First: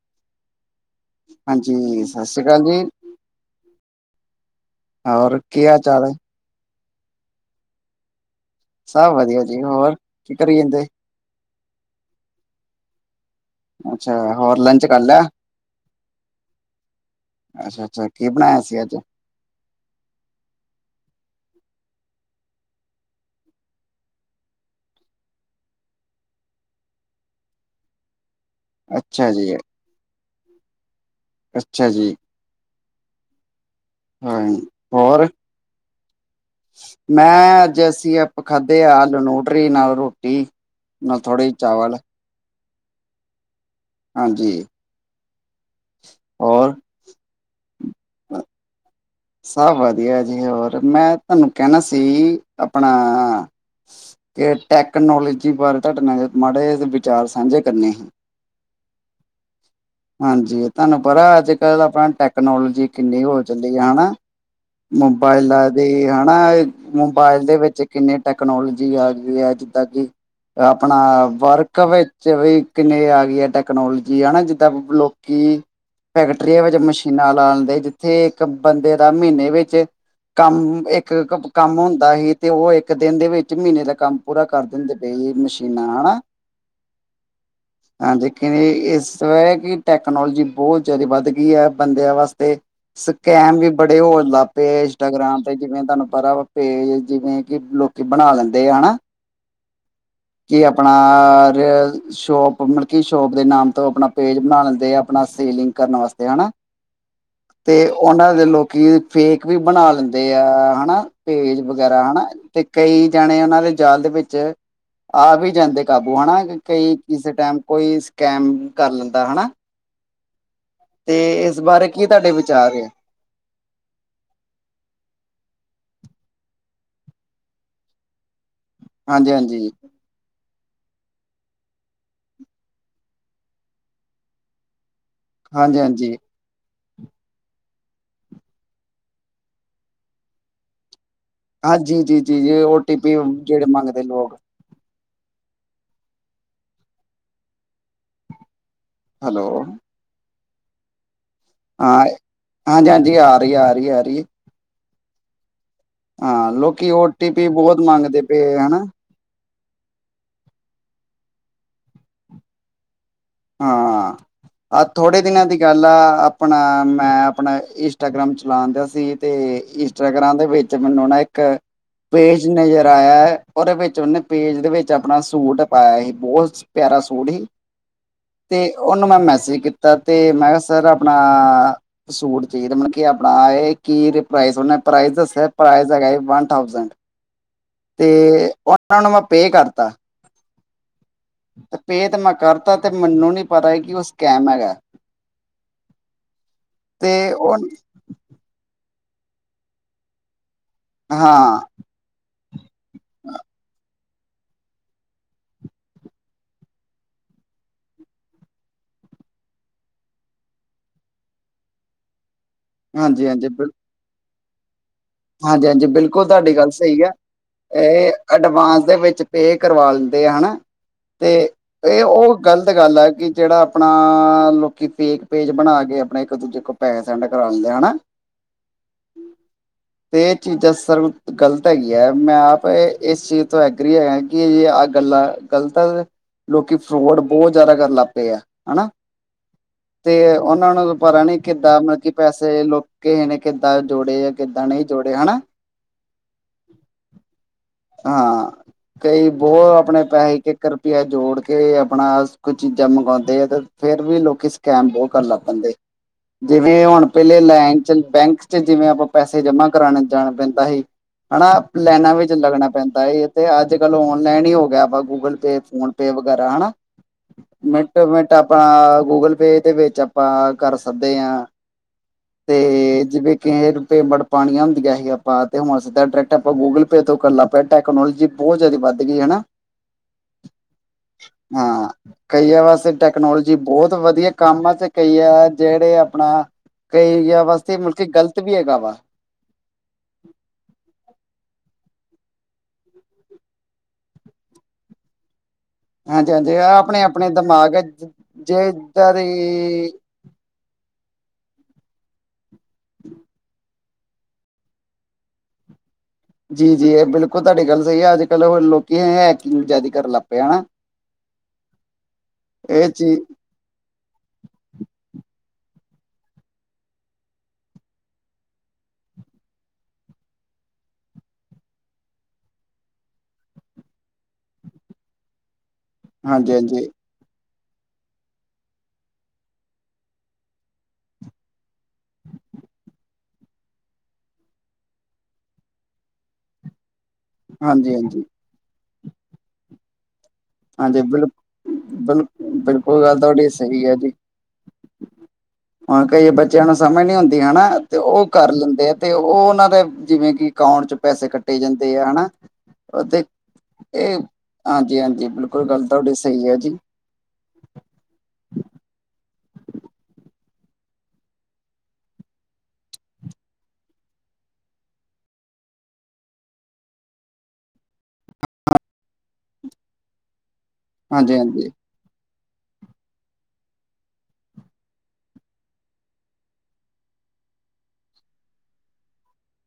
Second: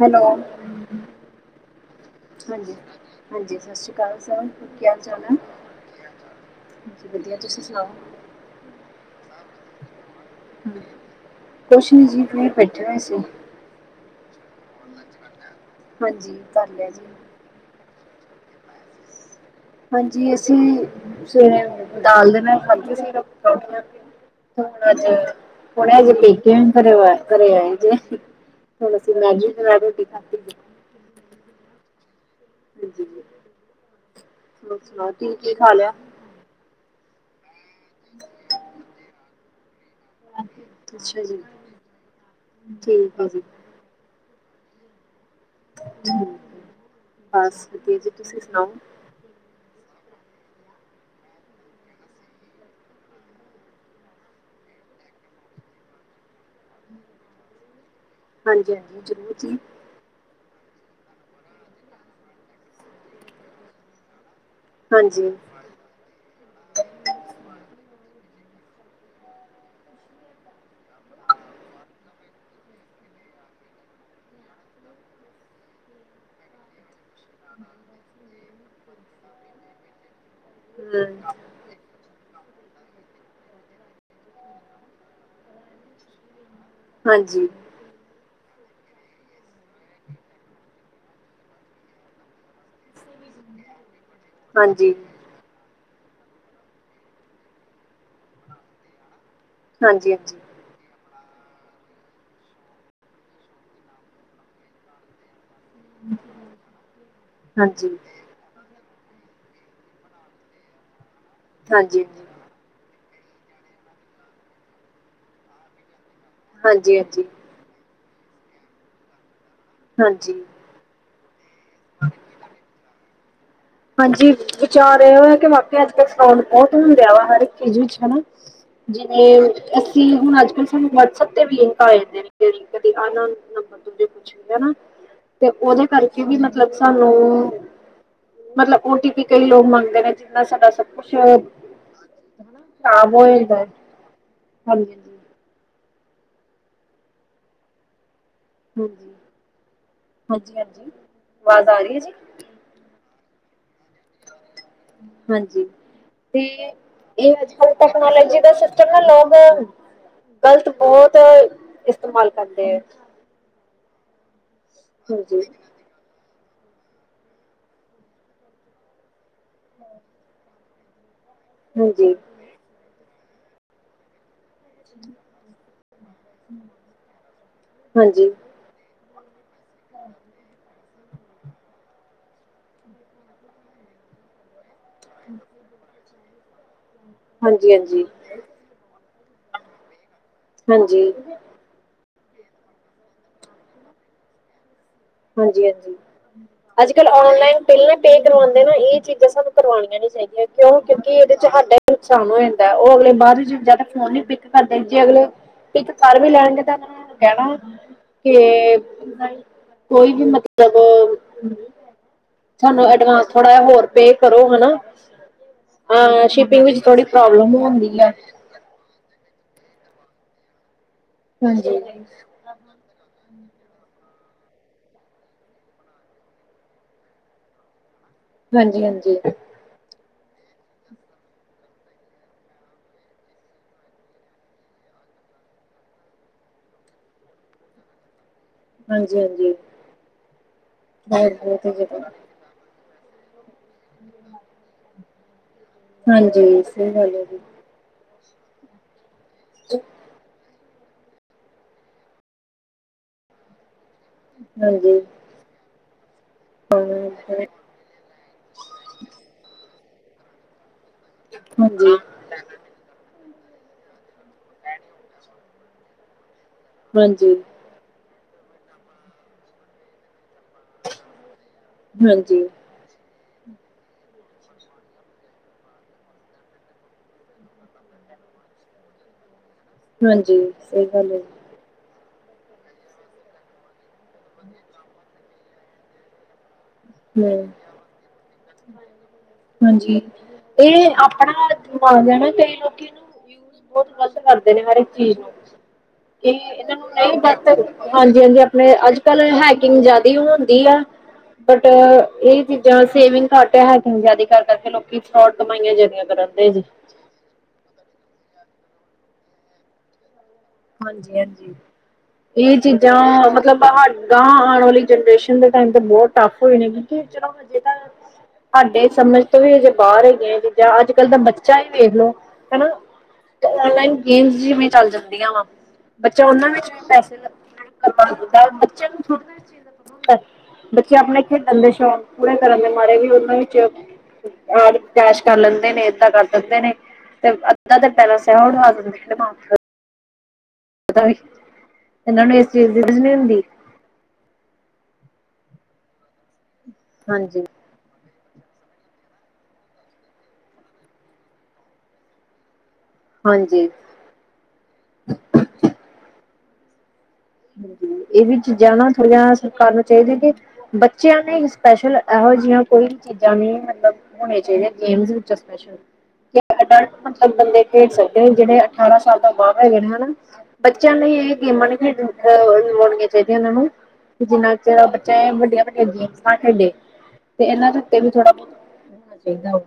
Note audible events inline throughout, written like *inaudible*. Hello ਹਾਂਜੀ ਸਤਿ ਸ਼੍ਰੀ ਅਕਾਲ ਜੀ ਹਾਂਜੀ। ਹਾਂਜੀ ਸਤਿ ਸ਼੍ਰੀ ਅਕਾਲ ਸਰ। ਕੀ ਹਾਲ ਚਾਲ ਹੈ ਹੋਰ ਕੀ ਹਾਲ ਚਾਲ? ਹਾਂਜੀ ਵਧੀਆ ਤੁਸੀਂ ਸੁਣਾਓ? ਸਭ ਵਧੀਆ ਜੀ ਹੋਰ। ਕੀ ਕਰੀ ਜਾਂਦੇ ਕੁਛ ਨੀ ਜੀ, ਇਵੇ ਬੈਠੇ ਹੋਏ ਸੀ। ਅੱਛਾ, ਹੋਰ ਲੰਚ ਕਰ ਲਿਆ? ਹਾਂਜੀ, ਕਰ ਲਿਆ ਜੀ। ਅੱਛਾ-ਅੱਛਾ ਕੀ ਬਣਾਇਆ ਸੀ ਅੱਜ? ਹਾਂਜੀ, ਅਸੀਂ ਸਵੇਰੇ ਦਾਲ ਦੇ ਨਾਲ ਖਾਧੀ ਸੀ ਪਰੌਂਠੀਆਂ। ਹੁਨ ਅਜੇ ਹੁਨੇ ਅਜੇ ਪੇਕੇ ਐਂਟਰ ਹੋਏ ਘਰੇ ਆਏ ਜੇ। ਹੁਣ, ਅਸੀਂ ਅੱਛਾ ਮੈਗੀ ਜੀ ਦੇ ਨਾਲ ਰੋਟੀ ਖਾਧੀ ਸੀ। ਅੱਛਾ ਜੀ। ਹਾਂ *unintelligible* ਹੋਰ ਸੁਣਾਓ ਤੁਸੀ ਕੀ ਖਾ ਲਿਆ? ਮੈਂ ਅੱਜ ਅਸੀਂ, ਆਪਾਂ ਖਾਧੇ ਆ ਆਲੂ-ਨੂਟਰੀ ਨਾਲ ਰੋਟੀ, ਨਾਲ ਅੱਛਾ ਜੀ ਥੋੜ੍ਹੇ ਜੇ ਚਾਵਲ। ਠੀਕ ਐ ਜੀ। ਹਾਂਜੀ। ਹੋਰ ਬਸ, ਵਧੀਆ ਜੀ ਤੁਸੀਂ ਸੁਣਾਓ। ਸਭ ਵਧੀਆ ਜੀ ਹੋਰ, ਮੈਂ ਤੁਹਾਨੂੰ ਕਹਿਣਾ ਸੀ ਆਪਣਾ ਕੇ ਟੈਕਨੋਲਜੀ ਬਾਰੇ ਤੁਹਾਡੇ ਨਾਲ ਮਾੜੇ ਜੇ ਵਿਚਾਰ ਸਾਂਝੇ ਕਰਨੇ ਸੀ। ਹਾਂਜੀ-ਹਾਂਜੀ ਜਰੂਰ ਜੀ। ਹਾਂਜੀ, ਤੁਹਾਨੂੰ ਪਤਾ ਅੱਜ-ਕੱਲ੍ਹ ਆਪਣਾ ਟੈਕਨੋਲੋਜੀ ਕਿੰਨੀ ਹੋ ਚੱਲੀ ਐ ਹਨਾ? ਹਾਂਜੀ, ਮੋਬਾਈਲ ਐ ਤੇ ਹਨਾ? ਮੋਬਾਇਲ ਦੇ ਵਿੱਚ ਕਿੰਨੇ ਟੈਕਨੋਲੋਜੀ ਆ ਗਈ ਐ, ਜਿੱਦਾਂ ਕਿ ਆਪਣਾ ਵਰਕ ਵਿੱਚ ਵੀ ਕਿੰਨੀ ਆ ਗਈ ਐ ਇਹ ਟੈਕਨੋਲੋਜੀ ਹਨਾ ਜੀ? ਸਭ ਲੋਕੀ ਫੈਕਟਰੀਆਂ ਵਿੱਚ ਮਸ਼ ਨਾ ਲਾਂ ਦਿੰਦੇ ਜਿੱਥੇ ਇੱਕ ਬੰਦੇ ਦਾ ਮੀਨੇ ਵਿੱਚ ਕੰਮ ਇੱਕ ਹੂੰ, ਕੰਮ ਹੁੰਦਾ ਸੀ ਤੇ, ਓ ਇੱਕ ਦਿਨ ਦੇ ਵਿੱਚ ਮੀਨੇ ਦਾ ਕੰਮ ਪੂਰਾ ਕਰ ਦਿੰਦੇ ਪਏ ਮਸ਼ੀਨਾਂ ਨਾਲ ਹਨਾ? ਹਾਂਜੀ। ਹਾਂਜੀ, ਲੇਕਿਨ ਇਸ ਸਵੇਰੇ ਕਿ ਟੈਕਨੋਲੋਜੀ ਬਹੁਤ ਜਿਆਦਾ ਵੱਧ ਗਈ ਐ, ਬੰਦਿਆਂ ਵਾਸਤੇ। ਸਕੈਮ ਵੀ ਬੜੇ ਹੋਣ ਲੱਗ ਪਏ ਹਾਂਜੀ, ਇੰਸਟਾਗ੍ਰਾਮ ਤੇ ਜਿਵੇਂ ਤੁਹਾਨੂੰ ਪਤਾ ਵਾ ਪੇਜ, ਜਿਵੇਂ ਕਿ ਲੋਕੀ ਬਣਾ ਲੈਂਦੇ ਆ ਨਾ? ਹਾਂਜੀ ਹਾਂਜੀ। ਕਿ ਆਪਣਾ ਸ਼ੋਪ ਮਲਕੀ ਸ਼ੋਪ ਦੇ ਨਾਮ ਤੋਂ ਆਪਣਾ ਪੇਜ ਬਣਾ ਲੈਂਦੇ ਆ ਆਪਣਾ ਸੇਲਿੰਗ ਕਰਨ ਵਾਸਤੇ ਹਨਾ? ਤੇ ਹਾਂਜੀ, ਓਨਾਂ ਲੋਕੀ ਫੇਕ ਵੀ ਬਣਾ ਲੈਂਦੇ ਆ ਹਨਾ? ਪੇਜ ਵਗੈਰਾ ਹਾਂਜੀ, ਹਨਾ? ਤੇ ਕਈ ਜਣੇ ਉਹਨਾਂ ਦੇ ਜਾਲ ਦੇ ਵਿੱਚ ਆ ਵੀ ਜਾਂਦੇ। ਕਾਬੂ ਹਨਾ? ਕਈ ਕਿਸੇ ਹਾਂਜੀ, ਟਾਈਮ ਕੋਈ ਸਕੈਮ ਕਰ ਲੈਂਦਾ ਹਨਾ? ਹਂਜੀ ਤੇ, ਇਸ ਬਾਰੇ ਕੀ ਤੁਹਾਡੇ ਵਿਚਾਰ ਆ ਹਾਂਜੀ, ਵਿਚਾਰ ਇਹੋ ਹੈ ਕਿ ਵਾਕਿਆ ਅੱਜ-ਕੱਲ ਫਰੋਡ ਬਹੁਤ ਹੁੰਦਾ ਐ, ਹਰ ਇੱਕ ਚੀਜ਼ ਵਿੱਚ ਹਨਾ। ਹਾਂਜੀ, ਜਿਵੇਂ ਹਾਂਜੀ, ਅ ਕਿ ਹੁਣ ਅੱਜ-ਕੱਲ ਸਾਨੂੰ ਵਟਸਐਪ ਤੇ ਵੀ ਲਿੰਕ ਆ ਜਾਂਦੇ ਨੇ ਕਦੇ ਆ ਅਨਨੋਨ ਨੰਬਰ ਤੋਂ ਠੀਕ ਐ ਨਾ ਤੇ ਹਾਂਜੀ, ਉਹਦੇ ਹਾਂਜੀ। ਕਰਕੇ ਵੀ ਮਤਲਬ ਸਾਨੂੰ ਮਤਲਬ ਔ ਟੀ ਪੀ ਕਈ ਲੋਕ ਮੰਗਦੇ ਨੇ, ਜਿੰਨਾ ਸਾਡਾ ਸਭ ਕੁਛ ਹਾਂਜੀ ਜੀ, ਜੀ-ਜੀ ਔ ਟੀ ਪੀ ਜਿਹੜੇ ਮੰਗਦੇ ਲੋਕ ਹਾਜੀ-ਹਾਜ ਹਾਂਜੀ। ਹੈਲੋ। ਹਾਂਜੀ-ਹਾਂਜੀ। ਆਵਾਜ਼ ਆ ਰਹੀ ਹੈ ਹਾਂ ਜੀ? ਹਾਂਜੀ-ਹਾਂਜੀ ਆ ਰੀ, ਆ ਰੀ, ਆ ਰੀ। ਹਾਂਜੀ। ਤੇ, ਹਾਂ ਲੋਕੀ ਓ ਟੀ ਇਹ ਪੀ ਅੱਜ-ਕੱਲ ਬਹੁਤ ਮੰਗਦੇ ਟੈਕਨੋਲੋਜੀ ਦਾ ਪਏ ਹਨਾ ਸਿਸਟਮ ਨਾ ਲੋਕ ਗ਼ਲਤ ਬਹੁਤ ਇਸਤੇਮਾਲ ਕਰਦੇ ਐ ਹਾਂ, ਆ ਥੋੜੇ ਹਾਂਜੀ, ਦਿਨਾਂ ਦੀ ਗਲ ਪਹਿਲਾਂ ਆਪਣਾਂ ਮੈਂ ਆਪਣਾ ਇੰਸਟਾਗ੍ਰਾਮ ਚਲਾਨ ਦਿਆ ਸੀ ਤੇ ਇਸ ਇੰਸਟਾਗ੍ਰਾਮ ਦੇ ਵਿਚ ਮੈਨੂੰ ਨਾ ਇੱਕ ਹਾਂਜੀ, ਹਾਂਜੀ, ਪੇਜ ਨਜ਼ਰ ਆਇਆ ਏ, ਉਹਦੇ ਵਿੱਚ ਉਹਨੇ ਪੇਜ ਵਿੱਚ ਆਪਣਾਂ ਸੂਟ ਪਾਇਆ ਹੀ, ਬਹੁਤ ਪਿਆਰਾ ਸ਼ੂਟ ਹੀ ਹਾਂਜੀ। ਤੇ ਉਨੂੰ ਮੈਂ ਮੈਸੇਜ ਕੀਤਾ ਤੇ ਮੈਂ ਹਾ ਸਰ ਆਪਣਾ ਸ਼ੂਟ ਚਾਇਦਾ, ਮਤਲਬ ਕਿ ਆਪਣਾ ਇਹ ਕੀ ਪ੍ਰਾਈਜ਼ ਉਹਨਾ ਪ੍ਰਾਈਜ਼ ਦਸਿਆ, ਪ੍ਰਾਈਜ਼ ਹੈਗਾ ਹੀ ਵਨ ਥਾਊਜੈਂਡ। ਹਾਂਜੀ-ਹਾਂਜੀ। ਤੇ ਉਨਾਂ ਨੂੰ ਮੈਂ ਪੇਅ ਕਰਤਾ। ਹਾਂਜੀ। ਤੇ ਪੇਅ ਤੇ ਮੈਂ ਕਰਤਾ, ਤੇ ਮੈਨੂੰ ਨੀ ਪਤਾ ਹੀ ਕੀ ਓ ਸਕੈਮ ਹੈਗਾ ਐ। ਹਾਂਜੀ-ਹਾਂਜੀ ਅੱਜ- ਕੱਲ ਤੇ ਉਹ ਔਨਲਾਈਨ ਪਇਲਾਂ ਪੇਅ ਕਰਵਾਦੇ ਨੇ ਏ ਚੀਜ਼ਾਂ ਸਾਨੂੰ ਕਰਵਾਣੀਆਂ ਨੀ ਚਾਹੀਦੀਆਂ ਕਿਉਂ ਕਿਉਂਕਿ ਇਹਦੇ ਚ ਹਾਂ ਹਾਡਾ ਨੁਕਸਾਨ ਹੋ ਜਾਂਦਾ, ਉਹ ਅਗਲੇ ਬਾਦ ਵਿ ਜਾ ਫੋਨ ਨੀ ਪਿੱਕ ਕਰਦੇ, ਜੇ ਅਗਲੇ ਪਿੱਕ ਕਰ ਵੀ ਲੈਣਗੇ ਤਾਂ ਉਹਨਾਂ ਨੇਂ ਹਾਨੂੰੰ ਕਿਹਣਾ ਕੇ *inaudible* ਕੋਈ ਵੀ ਮਤਲਬ ਸਾਨੂੰ ਹਾਂਜੀ ਐਡਵਾਂਸ ਹਾਂਜੀ ਥੋੜਾ ਜਾਂ ਬਿਲ ਹੋਰ ਪੇਅ ਕਰੋ ਹਨਾ, ਹਾਂਜੀ ਹਾਂਜੀ ਬਿਲਕੁਲ ਅ ਸ਼ਿਪਿੰਗ ਵਿੱਚ ਥੋੜੀ ਪ੍ਰੋਬਲਮ ਹੋਣ ਦੀ ਐ ਅਡਵਾਂਸ ਦੇ ਵਿੱਚ ਪੇਅ ਕਰਵਾ ਲੈਂਦੇ ਆ ਹਨਾ, ਤੇ ਹਾਂਜੀ ਇਹ ਉਹ ਗ਼ਲਤ ਗੱਲ ਏ ਕਿ ਜਿਹੜਾ ਆਪਣਾਂ ਲੋਕੀਂ ਫੇਕ ਪੇਜ ਬਣਾ ਕੇ ਆਪਣੇ ਇੱਕ ਦੂਜੇ ਕੋ ਪੈਹੇ ਸੈਨਡ ਕਰਾਉਂਦੇ ਹਨਾ। ਹਾਂਜੀ-ਹਾਂਜੀ। ਤੇ ਇਹ ਚੀਜ਼ਾਂ ਸਰਬ ਗਲਤ ਹੈਗੀਆਂ, ਮੈਂ ਆਪ ਇਸ ਚੀਜ਼ ਤੋਂ ਐਗਰੀ ਹੈਗਾ ਕਿ ਐ ਗੱਲਾਂ ਗ਼ਲਤ, ਲੋਕੀ ਫਰੋਡ ਬਹੁਤ ਜ਼ਿਆਦਾ ਕਰਨ ਲੱਗ ਪੇ ਆ। ਹਨਾ, ਹਾਂਜੀ ਹਾਂਜੀ ਤੇ ਉਨਾਂ ਨੂੰ ਪਤਾ ਬਹੁਤ ਨੀ ਬਹੁਤ ਕਿੱਦਾਂ ਮਤਲਬ ਜਿਆਦਾ ਕੀ ਪੈਸੇ ਤੇ ਲੋਕ ਕਿਹਨੇ ਕਿੱਦਾਂ ਜੋੜੇ ਆ ਕਿੱਦਾਂ ਨਹੀਂ ਜੋੜੇ ਹਨਾ। ਹਾਂਜੀ ਸਹੀ ਗੱਲ ਹੈ ਜੀ। ਹਾਂ, ਕਈ ਬਹੁਤ ਆਪਣੇ ਪੈਹੇ ਇੱਕ- ਇੱਕ *inaudible* ਜੋੜ ਕੇ ਆਪਣਾ ਕੁਝ ਚੀਜ਼ਾਂ ਮੰਗਵਾਉਂਦੇ ਆ ਤੇ। ਫੇਰ ਵੀ ਲੋਕੀ ਸਕੈਮ ਹਾਂਜੀ ਬਹੁਤ ਕਰਨ ਲੱਗ ਪੈਂਦੇ, ਜਿਵੇਂ ਹੁਣ ਪਹਿਲੇ ਹਾਂ ਲੈਨ ਚ ਬੈਂਕ। ਜਿਵੇਂ ਆਪਾਂ ਪੈਸੇ ਜਮਾ ਕਰਾਣ ਜਾਣਾ ਪੈਂਦਾ ਹੀ ਹਨਾ ਹਾਂਜੀ ਲੈਨਾਂ ਵਿੱਚ। ਲੱਗਣਾ ਪੈਂਦਾ ਹੀ ਇਥੇ ਅੱਜ-ਕੱਲ ਔਨਲਾਈਨ ਈ ਹੋ ਗਿਆ ਵਾ ਗੂਗਲ ਪੇ, ਫੋਨ ਪੇ ਵਗੈਰਾ ਹਨਾ। ਹਾਂਜੀ। ਮਿੰਟੋ-ਮਿੰਟ ਆਪਾਂ ਗੂਗਲ ਪੇ ਦੇ ਵਿੱਚ ਆਪਾਂ। ਕਰ ਸਕਦੇ ਆ ਹਾਂਜੀ, ਤੇ ਜਿਵੇਂ ਕੇ। ਪੇਮੈਂਟ ਪਾਨਿਆ ਹੁੰਦੀਆਂ ਹੀ ਆਪਾਂ ਤੇ ਹੁਣ ਸਿੱਧਾ ਡਾਇਰੈਕਟ ਆਪਾਂ ਗੂਗਲ ਪੇ ਤੋਂ ਕਰਨ ਲੱਗ ਪੇ ਟੈਕਨੋਲੋਜੀ। ਬਹੁਤ ਜਾਦੀ ਵੱਧ ਗੀ ਹਨਾ। ਹਾਂਜੀ ਸਹੀ ਗੱਲ ਹੈ। ਹਾਂ। ਕਈਆ ਵਾਸਤੇ ਟੈਕਨੋਲੋਜੀ ਬਹੁਤ ਵਧੀਆ ਕੰਮ ਆ ਤੇ ਕਈਆ ਜਿਹੜੇ ਆਪਣਾ। ਕਈਆ ਹੂੰ, ਵਾਸਤੇ ਮੁੜ ਕੇ ਗ਼ਲਤ ਵੀ ਹੈਗਾ ਵਾ ਹਾਂਜੀ ਏ ਆਪਣਾ ਦਿਮਾਗ ਐਨਾ ਕਈ ਲੋਕੀ ਇਨੂੰ। ਬਹੁਤ ਗਲਤ ਕਰਦੇ ਨੇ ਹਰ ਏਕ ਚੀਜ਼ ਨੂੰ। *inaudible* ਹਾਂਜੀ-ਹਾਂਜੀ ਆਪਣੇ ਆਪਣੇ ਦਿਮਾਗ ਹੈ ਹਾਂਜੀ ਹਾਂਜੀ ਜੇ ਆਪਣੇ ਇੱਦਾਂ ਅੱਜ-ਕੱਲ ਦੀ ਹੈਕਿੰਗ ਜਾਦਾ। ਏ ਹੋਂਦੀ ਆ। ਬਟ ਏਹ ਚੀਜ਼ਾਂ ਸੇਵਿੰਗ ਘੱਟ ਐ ਹੈਕਿੰਗ ਜਿਆਦੀ ਕਰ- ਕਰਕੇ ਲੋਕੀ ਫਰੋਡ ਕਮਾਈਆਂ ਜ਼ਿਆਦੀਆਂ ਕਰਨ। ਦੇ ਜੀ। ਜੀ-ਜੀ ਏਹ ਬਿਲਕੁਲ ਤੁਹਾਡੀ ਗੱਲ ਸਹੀ ਐ, ਅੱਜ-ਕੱਲ੍ਹ ਲੋਕੀ ਹੈਹੇਕਿੰਗ ਜ਼ਿਆਦੀ ਕਰਨ ਲਗ ਹਾਂਜੀ-ਹਾਂਜੀ ਏ ਇਹ ਚੀਜ਼ਾਂ ਚੀਜ਼ ਮ ਮਤਲਬ ਗਾਂ ਆਣ ਵਾਲੀ ਜਨਰੇਸ਼ਨ ਦੇ ਟਾਈਮ ਤੇ ਬਹੁਤ ਟੱਫ ਹੋ ਜਾਣੀ ਕਿਉਕਿ ਚਲੋ ਹਜੇ ਤਾਂ ਹਾਡੈ ਸਮਝ ਤੋਂ ਵੀ ਅਜੇ ਬਾਹਰ ਹੈਗੀਆਂ ਏ ਚੀਜ਼ਾਂ ਅੱਜ-ਕੱਲ ਦਾ ਬੱਚਾ ਈ ਵੇਖ ਲੋ ਹੈਨਾ। ਔਨਲਾਈਨ ਗੇਮਸ ਜਿਵੇਂ ਚੱਲ ਜਾਂਦੀਆਂ ਵਾ ਬੱਚਾ ਉਹਨਾਂ ਵਿੱਚ ਵੀ ਹਾਂਜੀ-ਹਾਂਜੀ, ਪੈਸੇ ਕਰਵਾ ਦਿੰਦਾ ਬੱਚਿਆਂ ਨੂੰ ਥੋੜੀ ਨਾ ਇਹ ਚੀਜ਼ ਦਾ ਪਤਾ ਹੁੰਦਾ ਐ *inaudible* ਬੱਚੇ ਆਪਣੇ ਖੇਡਣ ਦੇ ਸ਼ੌਂਕ ਪੂਰੇ ਕਰਨ ਦੇ ਮਾਰੇ ਵੀ ਉਹਨਾਂ ਵਿੱਚ ਅਜ ਕੈਸ਼ ਕਰ ਲੈਂਦੇ ਨੇ ਏਦਾਂ ਕਰ ਦਿੰਦੇ ਨੇ ਤੇ ਅੱਧਾ ਹਾਂਜੀ-ਹਾਂਜੀ, ਦਿਨ ਹਾਂਜੀ ਪਹਿਲਾਂ ਹਾਂਜੀ ਸਿਆਹ ਉਡਵਾ ਦਿੰਦੇ ਮਾਂ ਪ ਦਾ *unintelligible* ਹਾਂਜੀ ਵੀ ਬਿਲਕੁਲ ਇਹਨਾਂ ਨੂੰ ਇਸ ਬਿਲਕੁਲ ਚੀਜ਼ ਦੀ ਸਮਝ ਬਿਲਕੁਲ ਨਹੀਂ ਗੱਲ ਹੁੰਦੀ ਤੁਹਾਡੀ ਸਹੀ ਐ ਜੀ ਹੁਣ ਕੲਈ ਬੱਚਿਆਂ ਨੂੰ ਸਮਝ ਨੀ ਹੁੰਦੀ ਹਾਂਜੀ, ਹਨਾ ਤੇ ਉਹ ਕਰ ਲੈਂਦੇ ਆ ਤੇ ਉਹ ਉਹਨਾਂ ਦੇ ਜਿਵੇਂ ਕਿ ਅਕਾਊਂਟ ਚ ਪੈਸੇ ਕੱਟੇ ਜਾਂਦੇ ਆ ਹਨਾ ਉਹ ਤੇ ਹਾਂਜੀ, ਇਹ ਹਾਂਜੀ ਹਾਂਜੀ ਬਿਲਕੁਲ ਗੱਲ ਤੁਹਾਡੀ ਸਹੀ ਐ ਜੀ ਹਾਂ ਇਹ ਵੀ ਚੀਜ਼ਾਂ ਨਾ ਥੋੜੀਆਂ ਸਰਕਾਰ ਨੂੰ ਚਾਹੀਦੀਆਂ ਕਿ ਬੱਚਿਆਂ ਤੇ ਸਪੈਸ਼ਲ ਇਹੋ ਜਿਆਂ ਕੋਈ ਚੀਜ਼ਾਂ ਵੀ ਮਤਲਬ ਹੋਣੀਆਂ ਚਾਹੀਦੀਆਂ ਗੇਮਸ ਵਿੱਚੋੰ ਸਪੈਸ਼ਲ। ਅ *inaudible* ਲਟ ਮਤਲਬ ਬੰਦੇ ਖੇਡ ਸਕਦੇ ਜਿਹੜੇ ਅਠਾਰਾਂ ਸਾਲ ਦਾ ਬਾਹਰ ਹੈਗੇ ਹਨਾ ਬੱਚਿਆਂ ਲਈ ਇਹ ਗੇਮਾਂ ਹਾਂਜੀ-ਹਾਂਜੀ। ਨੀ ਖੇਡਣ ਲਵਾਉਣੀਆਂ ਚਾਹੀਦੀਆਂ ਉਹਨਾਂ ਨੂੰ ਜਿੰਨਾ ਚਿਰ ਬੱਚਾ ਏ ਵੱਡੀਆਂ-ਵੱਡੀਆਂ ਗੇਮਸ ਨਾ ਖੇਡੇ ਤੇ ਇਹਨਾਂ ਦੇ ਉੱਤੇ ਵੀ ਥੋੜਾ *inaudible* ਬਹੁਤ ਹੋਣਾ ਚਾਹੀਦਾ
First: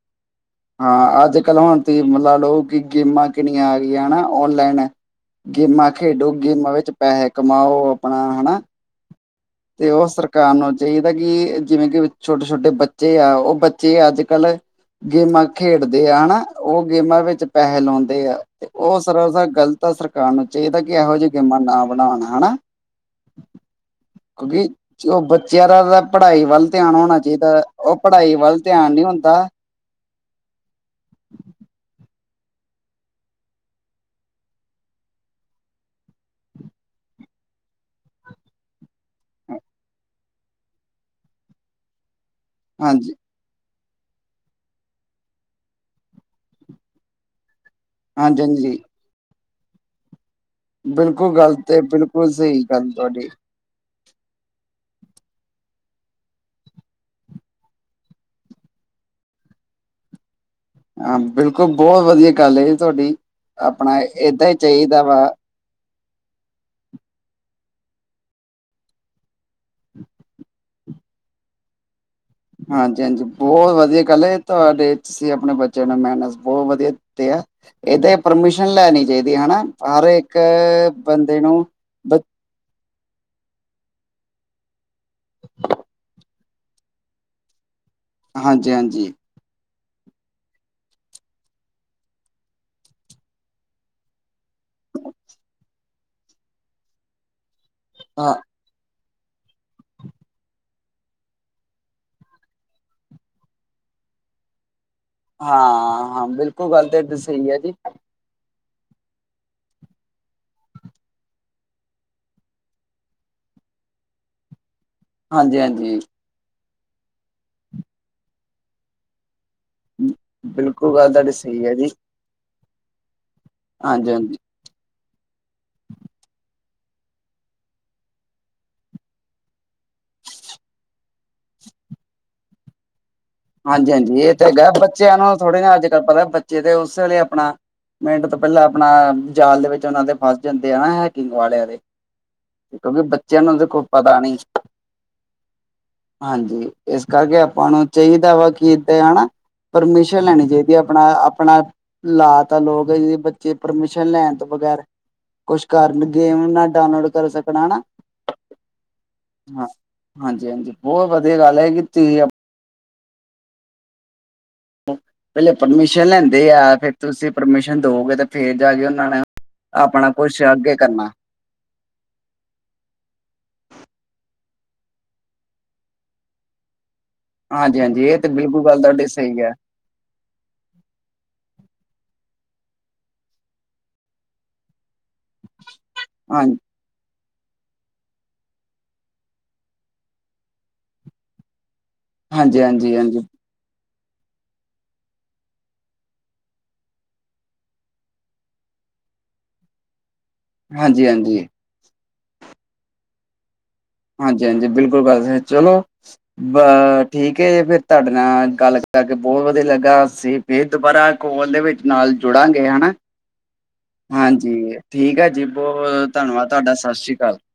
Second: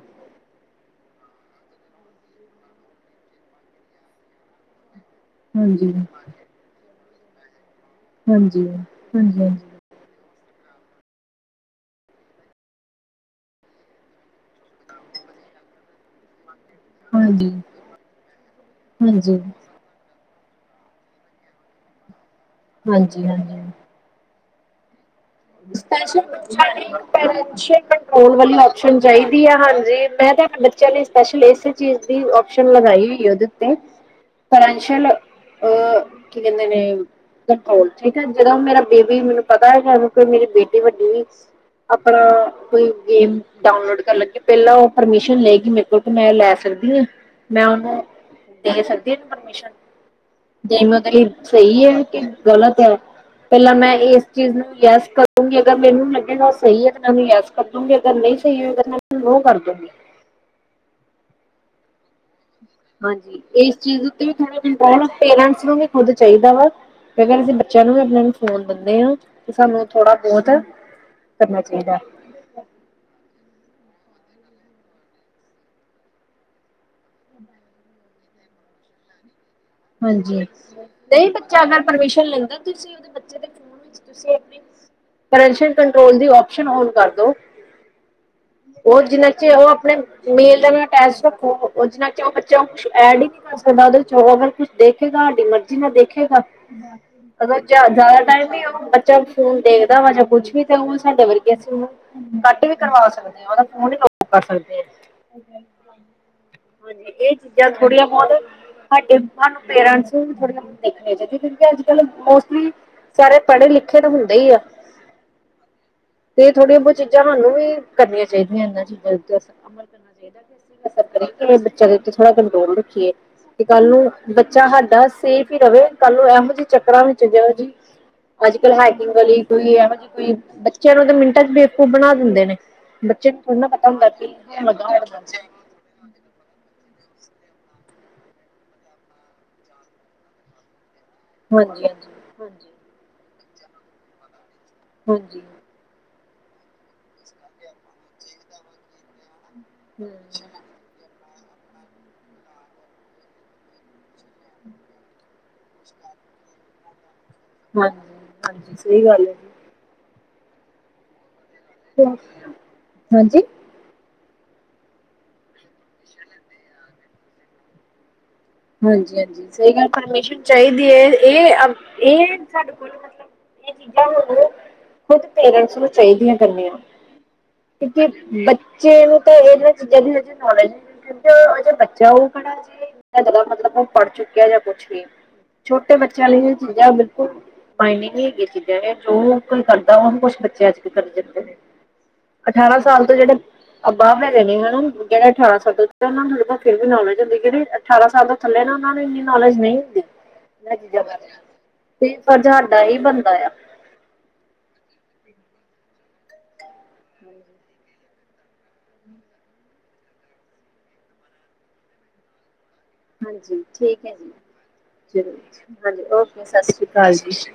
ਹਾਂ ਅੱਜ-ਕੱਲ ਹੁਣ ਤੁਸੀ ਲਾ ਲਓ ਕਿ ਗੇਮਾਂ ਕਿੰਨੀਆਂ ਆ ਗਈਆਂ ਹਨਾ ਔਨਲਾਈਨ ਹਾਂਜੀ, ਗੇਮਾਂ ਖੇਡੋ, ਗੇਮਾਂ ਵਿੱਚ ਪੈਹੇ ਕਮਾਓ ਆਪਣਾ ਹਨਾ ਹਾਂਜੀ, ਹਾਂਜੀ-ਹਾਂਜੀ ਤੇ ਉਹ ਸਰਕਾਰ ਨੂੰ ਚਾਹੀਦਾ ਕਿ ਜਿਵੇਂ ਕਿ ਛੋਟੇ-ਛੋਟੇ ਬੱਚੇ ਆ ਉਹ ਬੱਚੇ ਅੱਜ-ਕੱਲ੍ਹ ਗੇਮਾਂ ਖੇਡਦੇ ਆ, ਹਨਾ ਉਹ ਗੇਮਾਂ ਵਿੱਚ ਹਾਂਜੀ, ਪੈਹੇ ਲਾਉਂਦੇ ਆ, ਤੇ ਉਹ ਹਾਂਜੀ, ਸਰਾਸਰ ਗਲਤ ਤਾਂ ਸਰਕਾਰ ਨੂੰ ਚਾਹੀਦਾ ਕਿ ਇਹੋ ਜਿਆਂ ਗੇਮਾਂ ਨਾ ਬਣਾਣ ਹਨਾ ਹਾਂਜੀ ਹਾਂਜੀ ਕਿਉਂਕਿ, ਉਹ ਬ ਉਹ ਪੜ੍ਹਾਈ ਗੋਲ ਵਾਲੀ ਵੱਲ ਧਿਆਨ ਆਪਸ਼ਨ ਨਹੀਂ ਹੁੰਦਾ ਚਾਹੀਦੀ, ਹਾਂਜੀ *inaudible* ਮੈਂ ਤਾਂ ਆਪਣੇ ਬੱਚਿਆਂ ਲਈ ਸਪੈਸ਼ਲ, ਇਸੇ ਚੀਜ਼ ਦੀ ੳਪਸ਼ਨ ਲਗਾਈ ਹੋਈ ਉਹਦੇ ਉੱਤੇ ਫੈਨੰਸ਼ੈਲ ਅਹ ਕੀ ਕਹਿੰਦੇ ਨੇ, ਹੋਰ ਠੀਕ ਹੈ, ਜਦੋਂ ਮੇਰਾ ਬੇਬੀ ਮੈਨੂੰ ਪਤਾ ਹੈਗਾ ਕੋ ਮੇਰੀ ਬੇਟੀ ਵੱਡੀ ਵੀ, ਆਪਣਾ ਕੋਈ ਹਾਂਜੀ ਗੇਮ ਡਾਊਨਲੋਡ ਕਰ ਲੱਗੀ, ਪਹਿਲਾਂ ਉਹ ਪਰਮਿਸ਼ਨ ਲੈਗੀ ਮੇਰੇ ਕੋਲ, ਕਿ ਮੈਂ ਲੈ ਸਕਦੀ ਹਾਂ। ਮੈਂ ਉਹਨੂੰ ਹਾਂਜੀ ਹਾਂਜੀ ਦੇ ਸਕਦੇ ਹਾ, ਪਰਮਿਸ਼ਨ ਜ ਮਤਲ ਲਈ ਬਿਲਕੁਲ ਗੱਲ ਤੇ ਸਹੀ ਹੈ, ਕਿ ਬਿਲਕੁਲ ਸਹੀ ਗ਼ਲਤ ਹੈ ਗੱਲ ੳ, ਤੁਹਾਡੀ ਪਹਿਲਾਂ ਮੈਂ ਇਸ ਚੀਜ਼ ਨੂੰ ਯੈਸ ਕਰਦੂੰਗੀ, ਅਗਰ ਮੈਨੂੰ ਲੱਗੇਗਾ ਉਹ ਸਹੀ ਹੈ, ਤੇ ਮੈ ੳਨੂੰ ਯੈਸ ਕਰਦੂਗੀ, ਅਗਰ ਨਹੀਂ ਸਹੀ ਹੋਏਗਾ, ਤਾਂ ਮੈਂ ੳਨੂੰ ਨੋ ਕਰ ਦੂੰਗੀ। ਹਾਂ ਬਿਲਕੁਲ, ਬਹੁਤ ਵਧੀਆ ਗਲ ਏ। ਹਾਂਜੀ, ਇਸ ਚੀਜ਼ ਉੱਤੇ ਵੀ ਚਾਹੀਦਾ ਥੋੜਾ, ਵਾ ਪੇਰੈਂਟਸ ਨੂੰ ਵੀ ਖੁਦ ਚਾਹੀਦਾ ਵਾ ਅਗਰ ਅਸੀਂ ਬੱਚਿਆਂ ਨੂੰ ਵੀ, ਆਪਣੇ ਨੂੰ ਫੋਨ ਦਿੰਦੇ ਹਾਂ, ਤੇ ਸਾਨੂੰ ਥੋੜਾ ਬਹੁਤ ਕਰਨਾ ਚਾਹੀਦਾ। ਹਾਂਜੀ ਹਾਂਜੀ, ਬਹੁਤ ਵਧੀਆ ਗੱਲ ਏ ਇਹ ਤੁਹਾਡੇ 'ਚ, ਤੁਸੀਂ ਆਪਣੇ ਬੱਚਿਆਂ ਨੂੰ ਮੈਨਰਸ, ਬਹੁ ਵਧੀਆ ਦਿੱਤੇ ਆ। ਇਹ ਤੇ ਪਰਮਿਸ਼ਨ ਲੈਣੀ ਚਾਹੀਦੀ, ਹਨਾ, ਹਰ ਇੱਕ ਹਾਂਜੀ। ਨਹੀਂ ਬੰਦੇ ਬੱਚਾ ਨੂੰ ਅਗਰ ਬ ਪਰਮਿਸ਼ਨ ਲੈਂਦਾ, ਤੁਸੀਂ ਉਹਦੇ ਬੱਚੇ *unintelligible* ਪੈਰੇਂਟਲ ਕੰਟਰੋਲ ਦੀ, ਆਪਸ਼ਨ ਓਨ ਕਰਦੋ ਹਾਂਜੀ ਹੋਰ ਹਾਂਜੀ ਜਿੰਨ ਜੇ ਉਹ ਆਪਣੇ ਮੇਲ ਦਾ ਟੈਸਟ ਰੱਖੋ, ਉਹ ਨਾਲ ਕਿ ਉਹ ਬੱਚਾ ਐਡ ਹੀ ਉਸਦੇ ਬਾਦ ਵਿੱਚ, ਅਗਰ ਕੁਛ ਦੇਖੇਗਾ ਸਾਡੀ ਮਰਜ਼ੀ ਨਾਲ ਦੇਖੇਗਾ, ਅਗਰ ਜਜ਼ਿਆਦਾ ਹਾਂ ਟਾਈਮ ਨ ਫੋਨ ਦੇਖਦਾ ਵਾ ਜਾਂ ਕੁਛ ਵੀ, ਤੇ ਉਹ ਸਾਡੇ ਵਰਗੇ ਸੀ ਹੁਣ ਕੱਟ ਵੀ ਕਰਵਾ ਸਕਦੇ ਆ, ਉਹਦਾ ਫੋਨ ਹੀ ਬੰਦ ਕਰ ਸਕਦੇ ਆ ਹਾਂ ਹਾਂ, ਬਿਲ ਹਾਂਜੀ, ਇਹ ਚੀਜ਼ਾਂ ਥੋੜੀਆਂ ਬਹੁਤ ਸਾਡੇ ਸਾਨੂੰ ਪੇਰੈਂਟਸ ਨੂੰ, ਥੋੜੀਆਂ ਦੇਖਣੀਆਂ ਚਾਹੀਦੀਆਂ। ਕਿਉਂਕਿ ਅੱਜ ਕੱਲ ਮੋਸਟਲੀ ਸਾਰੇ, ਪੜ੍ਹੇ-ਲਿਖੇ ਤਾਂ ਹੁੰਦੇ ਹੀ ਆ। ਹਾਂਜੀ-ਹਾਂਜੀ। ਤੇ ਥੋੜੀਆਂ ਬਹੁਤ ਚੀਜ਼ਾਂ ਸਾਨੂੰ ਵੀ, ਕਰਨੀਆਂ ਚਾਹੀਦੀਆਂ ਇਹਨਾਂ ਚੀਜ਼ਾਂ ਉੱਤੇ ਅਮਲ ਚਾਹੀਦਾ ਬਿਲਕੁਲ ਗੱਲ ਤੁਹਾਡੀ ਕਿ, ਸਹੀ ਹੈ ਬੱਚਿਆਂ ਜੀ ਦੇ ਉੱਤੇ ਥੋੜਾ ਕੰਟਰੋਲ ਰੱਖੀਏ, ਤੇ ਕੱਲ ਨੂੰ ਹਾਂਜੀ ਹਾਂਜੀ ਬੱਚਾ ਹਾਡਾ ਸੇਫ ਹੀ ਰਵੇ, ਕੱਲ ਨੂੰ ਇਹੋ ਜਿਹੀ ਚੱਕਰਾਂ ਵਿੱਚ ਜਿਵੇਂ ਜੀ ਅੱਜ-ਕੱਲ੍ਹ ਹੈਕਿੰਗ ਵਾਲੀ ਕੋਈ ਇਹੋ ਜਿਹੀ ਕੋਈ, ਬੱਚਿਆਂ ਨੂੰ ਤਾਂ ਮਿੰਟਾਂ ਚ' ਬੇਵਕੂਫ ਬਣਾ ਦਿੰਦੇ ਨੇ। ਬੱਚੇ ਥੋੜ੍ਹਾ ਨਾ ਪਤਾ ਹੁੰਦਾ ਹਾਂਜੀ-ਹਾਂਜੀ ਕਿ ਇਹ ਤੇ ਹੈਗਾ, ਲੱਗਾ ਹੋਇਆ ਬੱਚਿਆਂ ਨੂੰ ਬੰਦਾ। ਥੋੜ੍ਹੇ ਨਾ, ਅੱਜ-ਕੱਲ੍ਹ ਪਤਾ ਬੱਚੇ ਤੇ ਉਸ ਵੇਲੇ ਆਪਣਾ, ਮਿੰਟ ਤੋਂ ਪਹਿਲਾਂ ਆਪਣਾ, ਜਾਲ ਦੇ ਵਿੱਚ ਉਹਨਾਂ ਦੇ ਫਸ ਜਾਂਦੇ ਆ, ਹੈਕਿ ਹੈਕਿਂਗ ਵਾਲਿਆਂ ਦੇ, ਹਾਂਜੀ ਹਾਂਜੀ ਹਾਂਜੀ ਕਿਉਂਕਿ ਬੱਚਿਆਂ ਨੂੰ ਦੇਖੋ ਪਤਾ ਨੀ। ਹਾਂਜੀ। ਹਾਂਜੀ, ਇਸ ਕਰਕੇ ਆਪਾਂ ਨੂੰ ਚਾਹੀਦਾ ਵਾ, ਕਿ ਇੱਥੇ ਹਨਾ ਹੂੰ। ਪਰਮਿਸ਼ਨ ਲੈਣੀ ਚਾਹੀਦੀ। ਵੀ ਆਪਣਾ-ਆਪਣਾ ਲਾ ਤਾ ਲੋ ਕੇ ਜੀ, ਬੱਚੇ ਪਰਮਿਸ਼ਨ ਲੈਣ ਤੋਂ ਬਗੈਰ ਕੁਛ ਕਰਨ, ਗੇਮ ਨਾ ਡਾਊਨਲੋਡ ਕਰ ਸਕ ਹਣਾ, ਹਾਂਜੀ-ਹਾਂਜੀ, ਸਹੀ ਗੱਲ ਐ ਜੀ। ਹਾਂਜੀ-ਹਾਂਜੀ, ਬਹੁਤ ਵਧੀਆ ਗੱਲ ਹੈ ਕਿ ਤੁਸੀਂ ਹਾਂਜੀ? ਪਹਿਲੇ ਪਰਮਿਸ਼ਨ ਲੈਂਦੇ ਆ, ਫਿਰ ਤੁਸੀਂ ਪਰਮਿਸ਼ਨ ਦੳਗੇ ਤਾਂ ਹਾਂਜੀ-ਹਾਂਜੀ ਸਹੀ ਗੱਲ ਪਰਮੇਸ਼ਨ ਅੱਗੇ ਚਾਹੀਦੀ ਹੈ। ਕਰਨਾ ਇਹ-ਇਹ ਸਾਡੇ ਕੋਲ ਮਤਲਬ ਇਹ ਚੀਜ਼ਾਂ ਸਾਨੂੰ ਖੁਦ ਪੇਰੈਂਟਸ ਨੂੰ ਚਾਹੀਦੀਆਂ ਕਰਨੀਆਂ। ਹਾਂਜੀ-ਹਾਂਜੀ ਕਿਉਂਕਿ ਇਹ ਤੇ ਬਿਲਕੁਲ ਗੱਲ ਬੱਚੇ ਤੁਹਾਡੀ ਨੂੰ ਤਾਂ ਸਹੀ ਹੈ। ਇਹਨਾ। *unintelligible* ਮਤਲਬ ਉਹ ਪੜ੍ਹ ਚੁੱਕਿਆ ਜਾਂ ਕੁਛ ਵੀ ਛੋਟੇ ਬੱਚਿਆਂ ਹਾਂ ਲਈ ਚੀਜ਼ਾਂ ਬਾਈਨਿੰਗ ਹੈਗੀਆਂ ਚੀਜ਼ਾਂ ਇਹ ਜੋ ਕੋਈ ਕਰਦਾ ਉਹਨ ਕੁਛ ਬੱਚੇ ਅੱਜ ਕ ਕਰ ਜਾਂਦੇ ਨੇ। ਅਠਾਰਾਂ ਹਾਂਜੀ-ਹਾਂਜੀ, ਸਾਲ ਤੋਂ ਹਾਂਜੀ, ਜਿਹੜੇ ਅਬਾਹ ਪਦੇ ਨੇ ਹਨਾ। ਜਿਹੜੇ ਅਠਾਰਾਂ ਸੱਤ ਉਹ ਨੂੰ ਤੁੇ ਬ ਫੇਰ ਵੀ ਨੋਲੇਜ ਹੁੰਦੀ ਜਿਹੜੀ ਅਠਾਰਾਂ ਸਾਲ ਦੇ ਥੱਲੇ ਨਾ ਉਹਨਾਂ ਨੂੰ ਇੰਨੀ ਨੌਲੇਜ ਨਹੀਂ ਹੁੰਦੀ। ਇਹਨਾਂ ਚੀਜ਼ਾਂ ਬਾਰੇ। ਹਾਂਜੀ-ਹਾਂਜੀ, ਤੇ ਪਰ ਸਾਡਾ ਹੀ ਬੰਦਾ ਆ। ਹਾਂਜੀ- ਹਾਂਜੀ ਬਿਲਕੁਲ ਬੱਲ ਚਲੋ ਅ। ਠੀਕ ਹੈ ਜੀ। ਫਿਰ ਤੁਹਾਡੇ ਨਾਲ ਗੱਲ ਕਰਕੇ ਬਹੁਤ ਵਧੀਆ ਲੱਗਾ। ਅਸੀਂ ਫਿਰ ਦੁਬਾਰਾ ਕੋਲ ਦੇ ਵਿੱਚ ਨਾਲ ਜੁੜਾਂਗੇ ਹਨਾ। ਹਾਂਜੀ ਠੀਕ ਹੈ ਜੀ ਹਾਂਜੀ। ਠੀਕ ਹੈ ਜੀ ਜ਼ਰੂਰ ਹਾਂਜੀ ਬਹੁਤ ਓਕੇ ਧੰਨਵਾਦ ਤੁਹਾਡਾ। ਸਤਿ ਸ਼੍ਰੀ ਅਕਾਲ। ਜੀ